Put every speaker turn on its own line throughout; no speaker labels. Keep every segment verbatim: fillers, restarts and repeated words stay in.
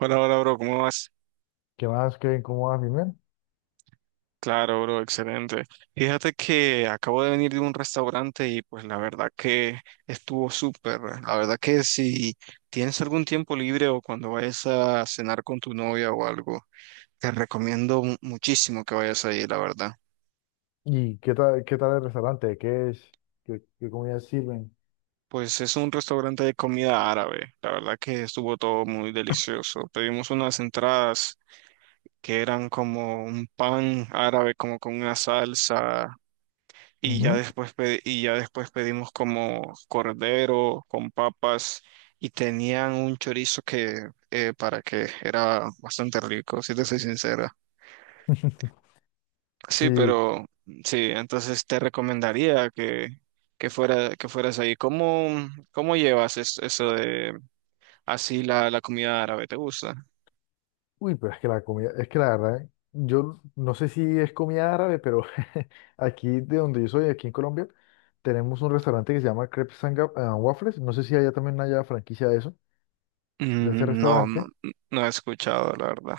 Hola, hola, bro, ¿cómo vas?
¿Qué más, Kevin? ¿Cómo vas, mi men?
Claro, bro, excelente. Fíjate que acabo de venir de un restaurante y pues la verdad que estuvo súper. La verdad que si tienes algún tiempo libre o cuando vayas a cenar con tu novia o algo, te recomiendo mu- muchísimo que vayas ahí, la verdad.
¿Y qué tal, qué tal el restaurante? ¿Qué es? ¿Qué, qué comidas sirven?
Pues es un restaurante de comida árabe. La verdad que estuvo todo muy delicioso. Pedimos unas entradas que eran como un pan árabe, como con una salsa. Y ya
Ujú.
después, pe- y ya después pedimos como cordero con papas y tenían un chorizo que eh, para que era bastante rico, si te soy sincera. Sí,
Sí.
pero sí, entonces te recomendaría que, que fuera, que fueras ahí. ¿Cómo, ¿cómo llevas es- eso de así la, la comida árabe? ¿Te gusta?
Uy, pero es que la comida, es que la verdad, eh, yo no sé si es comida árabe, pero aquí de donde yo soy, aquí en Colombia, tenemos un restaurante que se llama Crepes and Ga- and Waffles. No sé si allá también haya franquicia de eso, de ese
Mm. No, no,
restaurante.
no he escuchado, la verdad.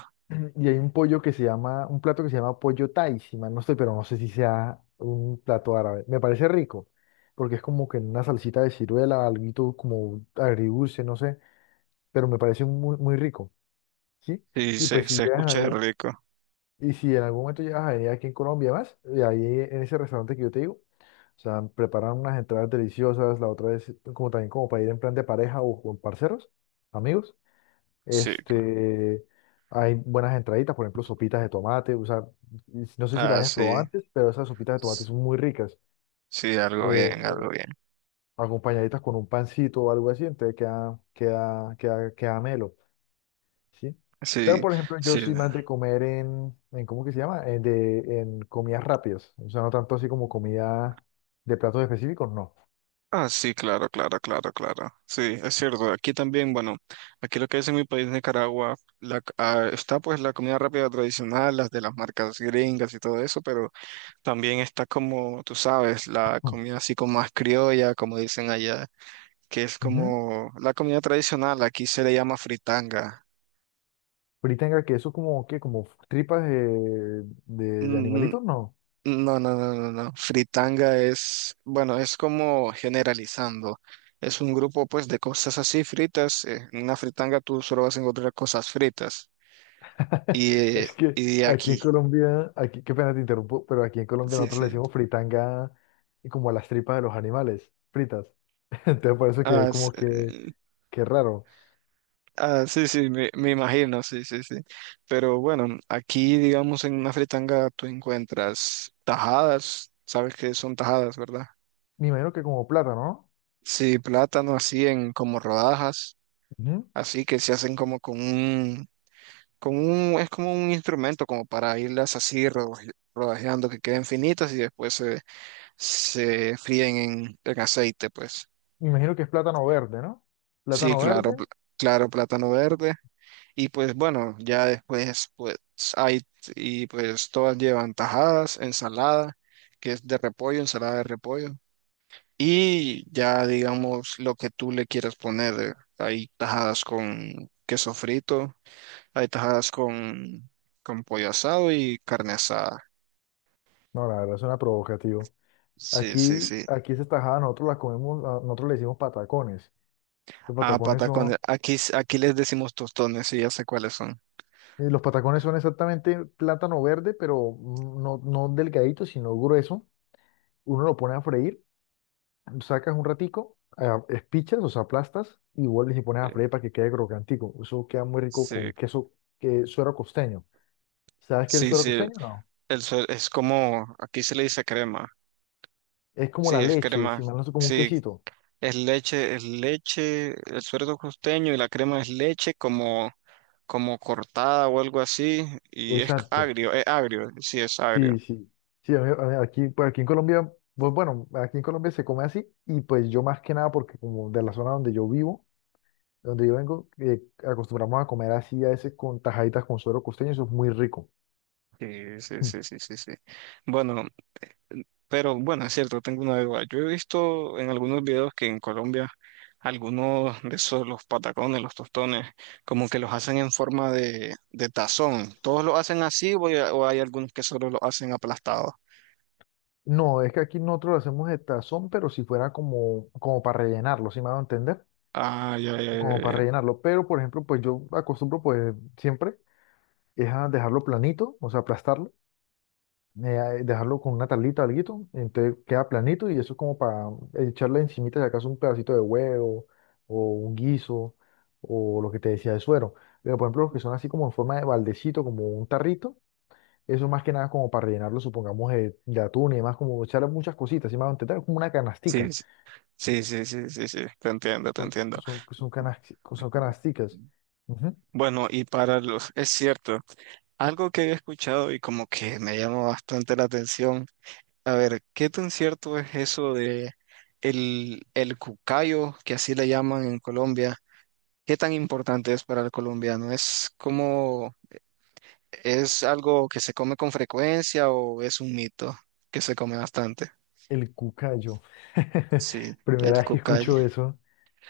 Y hay un pollo que se llama, un plato que se llama pollo thai, si mal no estoy, pero no sé si sea un plato árabe. Me parece rico, porque es como que en una salsita de ciruela, algo como agridulce, no sé, pero me parece muy, muy rico, ¿sí?
Sí,
Y pues
se,
si
se
llegas en
escucha
algún,
rico.
y si en algún momento llegas a venir aquí en Colombia más, y ahí en ese restaurante que yo te digo, o sea, preparan unas entradas deliciosas, la otra es como también como para ir en plan de pareja o con parceros, amigos.
Sí,
Este, hay buenas entraditas, por ejemplo, sopitas de tomate. O sea, no sé si las
ah,
hayas probado
sí.
antes, pero esas sopitas de tomate son muy ricas.
Sí, algo
eh,
bien, algo bien.
Acompañaditas con un pancito o algo así, entonces queda, queda, queda, queda melo, ¿sí? Pero,
Sí,
por ejemplo, yo
sí.
soy más de comer en, en ¿cómo que se llama? En, de, en comidas rápidas. O sea, no tanto así como comida de platos específicos, no.
Ah, sí, claro, claro, claro, claro. Sí, es cierto. Aquí también, bueno, aquí lo que es en mi país, Nicaragua, la, ah, está pues la comida rápida tradicional, las de las marcas gringas y todo eso, pero también está como, tú sabes, la
Mm.
comida así como más criolla, como dicen allá, que es
Ujú.
como la comida tradicional. Aquí se le llama fritanga.
Fritanga, que eso como, qué como tripas de, de, de
Mm.
animalitos, no.
No, no, no, no, no. Fritanga es, bueno, es como generalizando. Es un grupo pues de cosas así fritas. eh, En una fritanga tú solo vas a encontrar cosas fritas. Y, eh,
Es que
y
aquí en
aquí.
Colombia, aquí, qué pena te interrumpo, pero aquí en Colombia
Sí,
nosotros le
sí.
decimos fritanga como a las tripas de los animales, fritas. Entonces por eso que
Ah, sí,
como que,
eh,
que raro.
ah, sí, sí, me, me imagino, sí, sí, sí. Pero bueno, aquí digamos en una fritanga tú encuentras tajadas. Sabes que son tajadas, ¿verdad?
Me imagino que como plátano,
Sí, plátano así en como rodajas,
¿no? Ujú.
así que se hacen como con un, con un, es como un instrumento como para irlas así rodaje- rodajeando que queden finitas y después se, se fríen en, en aceite, pues.
Me imagino que es plátano verde, ¿no?
Sí,
Plátano
claro,
verde,
pl- claro, plátano verde. Y pues bueno, ya después pues hay, y pues todas llevan tajadas, ensalada, que es de repollo, ensalada de repollo. Y ya digamos lo que tú le quieras poner. eh, Hay tajadas con queso frito, hay tajadas con, con pollo asado y carne asada.
no, la verdad suena provocativo.
Sí, sí,
Aquí,
sí.
aquí esa tajada nosotros la comemos, a- nosotros le decimos patacones. Los
Ah,
patacones son,
patacones. Aquí, s- aquí les decimos tostones y ya sé cuáles son.
eh, los patacones son exactamente plátano verde, pero mm, no, no delgadito, sino grueso. Uno lo pone a freír, sacas un ratico, ah, espichas, o sea, aplastas y vuelves y pones a freír para que quede crocantico. Eso queda muy rico
Sí,
con queso, que suero costeño. ¿Sabes qué es el
sí,
suero
sí. Sí.
costeño? No.
El suel- es como, aquí se le dice crema.
Es como
Sí,
la
es
leche,
crema.
si mal no sé, como un
Sí,
quesito.
es leche, es leche, el suero costeño y la crema es leche como, como cortada o algo así. Y es
Exacto.
agrio, es agrio, sí, es
Sí,
agrio.
sí. Sí, a mí- a mí aquí, pues aquí en Colombia, pues bueno, aquí en Colombia se come así y pues yo más que nada porque como de la zona donde yo vivo, donde yo vengo, eh, acostumbramos a comer así a veces con tajaditas con suero costeño, eso es muy rico.
Sí, sí, sí, sí, sí, sí. Bueno, mm, pero bueno, es cierto, tengo una duda. Yo he visto en algunos videos que en Colombia algunos de esos, los patacones, los tostones, como que los hacen en forma de, de tazón. ¿Todos lo hacen así o hay, o hay algunos que solo lo hacen aplastado?
No, es que aquí nosotros lo hacemos de tazón, pero si fuera como, como para rellenarlo, ¿si me van a entender?
Ah, ya, ya, ya,
Como
ya,
para
ya.
rellenarlo. Pero, por ejemplo, pues yo acostumbro, pues siempre, es a dejarlo planito, o sea, aplastarlo, eh, dejarlo con una tablita o alguito, entonces queda planito y eso es como para echarle encimita, si acaso, un pedacito de huevo o un guiso o lo que te decía de suero. Pero, por ejemplo, los que son así como en forma de baldecito, como un tarrito, eso más que nada como para rellenarlo, supongamos, eh, de atún y demás, como echarle muchas cositas, ¿si me van a entender? Como una
Sí,
canastica.
sí, sí, sí, sí, sí, sí, te entiendo, te
Son,
entiendo.
son, son, canas- Son canasticas. Ujú.
Bueno, y para los, es cierto, algo que he escuchado y como que me llama bastante la atención. A ver, ¿qué tan cierto es eso de el, el cucayo, que así le llaman en Colombia? ¿Qué tan importante es para el colombiano? ¿Es como, es algo que se come con frecuencia o es un mito que se come bastante?
El cucayo.
Sí,
Primera
el
vez que
cucayo.
escucho eso.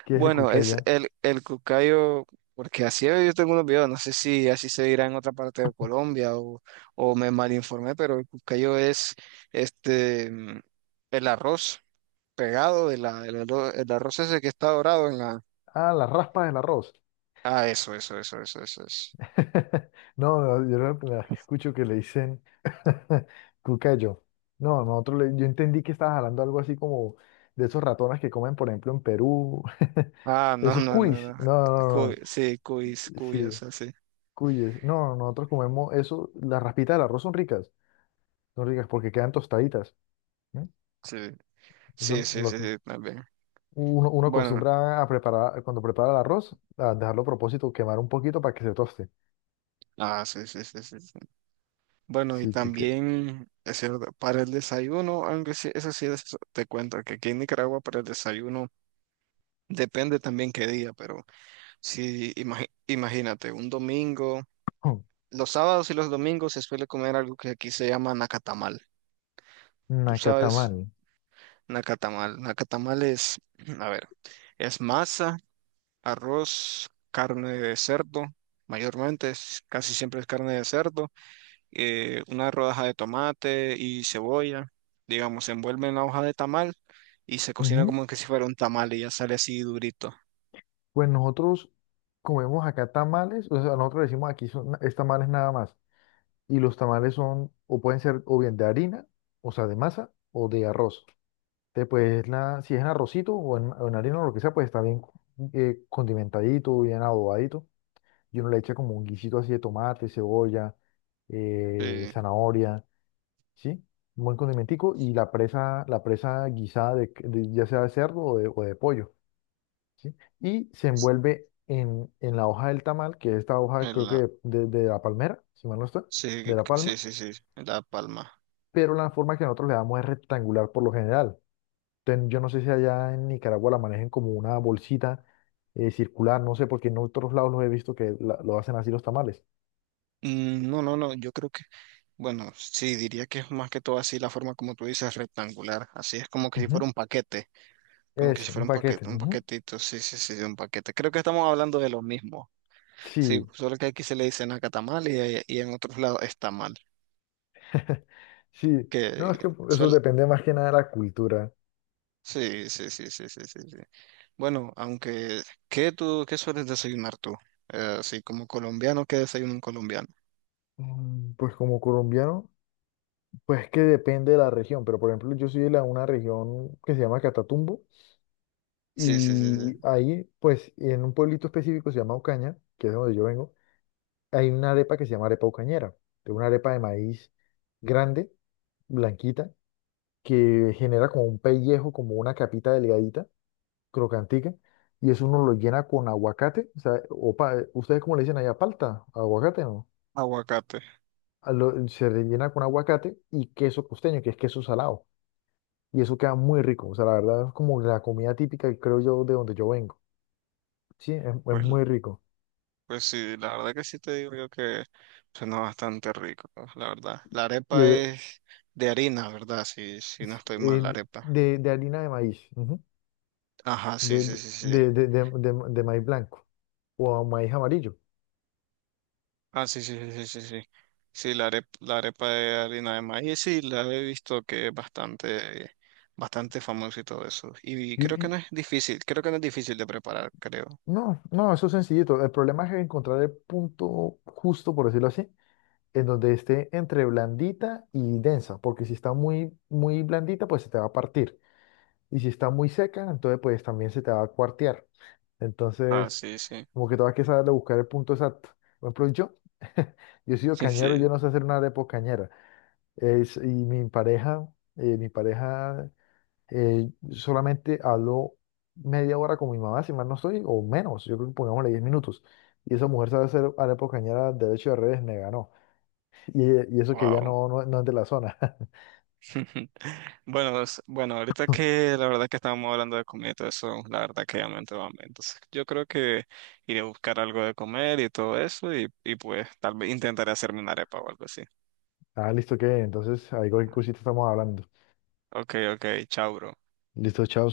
¿Qué es el
Bueno, es
cucaya?
el, el cucayo, porque así yo tengo unos videos, no sé si así se dirá en otra parte de Colombia o, o me malinformé, pero el cucayo es este, mm, el arroz pegado de la, del arro- el arroz ese que está dorado en la...
Ah, la raspa del arroz.
Ah, eso, eso, eso, eso, eso, eso.
No, no, yo la primera vez que escucho que le dicen cucayo. No, nosotros le- yo entendí que estabas hablando algo así como de esos ratones que comen, por ejemplo, en Perú.
Ah, no,
Esos
no, no,
cuis.
no.
No, no,
Cu-
no.
sí, cuis,
No. Sí,
cuyas, así.
cuyes. No, nosotros comemos eso. Las raspitas del arroz son ricas. Son ricas porque quedan tostaditas.
Sí, sí,
Eso
sí,
lo
sí,
acos-
sí, también.
Uno, uno
Bueno,
acostumbra a preparar, cuando prepara el arroz, a dejarlo a propósito, quemar un poquito para que se toste.
ah, sí, sí, sí, sí, sí. Bueno, y
Sí, que, que...
también, es cierto, para el desayuno, aunque sí, eso sí, es- te cuento que aquí en Nicaragua para el desayuno depende también qué día, pero sí, imagi- imagínate, un domingo,
Oh,
los sábados y los domingos se suele comer algo que aquí se llama nacatamal. ¿Tú
acá
sabes?
tamal.
Nacatamal. Nacatamal es, a ver, es masa, arroz, carne de cerdo, mayormente, es- casi siempre es carne de cerdo, eh, una rodaja de tomate y cebolla, digamos, se envuelve en la hoja de tamal y se cocina
Ujú.
como que si fuera un tamal y ya sale así durito.
Pues nosotros comemos acá tamales, o sea, nosotros decimos aquí son, es tamales nada más. Y los tamales son, o pueden ser o bien de harina, o sea, de masa, o de arroz. Entonces, pues, la, si es en arrocito o en, o en harina o lo que sea, pues está bien, eh, condimentadito, bien adobadito. Y uno le echa como un guisito así de tomate, cebolla, eh,
Sí,
zanahoria, ¿sí? Un buen condimentico y la presa, la presa guisada de, c- de- ya sea de cerdo o de, o de pollo, ¿sí? Y se envuelve en, en la hoja del tamal, que es esta hoja
en
creo que
la,
de, de la palmera, si mal no está,
sí,
de la
sí,
palma,
sí, sí, en La Palma.
pero la forma que nosotros le damos es rectangular por lo general. Entonces, yo no sé si allá en Nicaragua la manejen como una bolsita eh, circular, no sé, porque en otros lados los he visto que la- lo hacen así los tamales.
Mm. No, no, no, yo creo que, bueno, sí, diría que es más que todo así la forma como tú dices, rectangular, así es como que si
Ujú.
fuera un paquete. Como que si
Eso,
fuera
un
un
paquete.
paquete, un
Ujú.
paquetito, sí, sí, sí, de un paquete. Creo que estamos hablando de lo mismo. Sí,
Sí,
solo que aquí se le dicen nacatamal y, ahí- y en otros lados está mal.
sí.
Que
No, es que eso
suel,
depende más que nada de la cultura.
sí, sí, sí, sí, sí, sí, sí. Bueno, aunque, ¿qué tú, qué sueles desayunar tú? Eh, así como colombiano, ¿qué desayuna un colombiano?
Mm. Pues como colombiano, pues que depende de la región, pero por ejemplo yo soy de la- una región que se llama Catatumbo
Sí, sí, sí, sí.
y ahí, pues en un pueblito específico se llama Ocaña, que es donde yo vengo, hay una arepa que se llama arepa ocañera, que es una arepa de maíz grande, blanquita, que genera como un pellejo, como una capita delgadita crocantica, y eso uno lo llena con aguacate, o sea, o pa- ¿ustedes cómo le dicen allá? ¿Palta, aguacate, no?
Aguacate.
A lo- se rellena con aguacate y queso costeño, que es queso salado, y eso queda muy rico, o sea, la verdad es como la comida típica, que creo yo, de donde yo vengo, ¿sí? Es, es
Pues,
muy rico.
pues sí, la verdad que sí te digo yo que suena bastante rico, la verdad. La
Y
arepa
eh,
es de harina, ¿verdad? Si si no
s-
estoy mal,
eh,
la arepa.
de, de harina de maíz, ujú.
Ajá, sí,
De,
sí, sí, sí.
de, de, de, de, de maíz blanco o maíz amarillo.
Ah, sí, sí, sí, sí, sí. Sí, sí, la arepa, la arepa de harina de maíz, sí, la he visto que es bastante, bastante famoso y todo eso. Y
Y,
creo que no
y-
es difícil, creo que no es difícil de preparar, creo.
no, no, eso es sencillito. El problema es encontrar el punto justo, por decirlo así, en donde esté entre blandita y densa, porque si está muy, muy blandita, pues se te va a partir. Y si está muy seca, entonces pues también se te va a cuartear.
Ah,
Entonces,
sí, sí,
como que todavía que saber buscar el punto exacto. Por ejemplo, yo, yo he sido
sí,
cañero, yo
sí.
no sé hacer una arepa cañera. Es, y mi pareja, eh, mi pareja eh, solamente habló media hora con mi mamá, si mal no estoy, o menos, yo creo que pongámosle diez minutos. Y esa mujer sabe hacer arepa cañera derecho y al revés, me ganó. Y, y eso que ya
Wow.
no, no, no es de la zona.
Bueno, es- bueno, ahorita que la verdad que estábamos hablando de comida y todo eso, la verdad que ya me entró hambre. Entonces, yo creo que iré a buscar algo de comer y todo eso y, y pues tal vez intentaré hacerme una arepa o algo así.
Ah, listo, que entonces ahí cualquier cosita estamos hablando.
Ok, ok, chao, bro.
Listo, chao.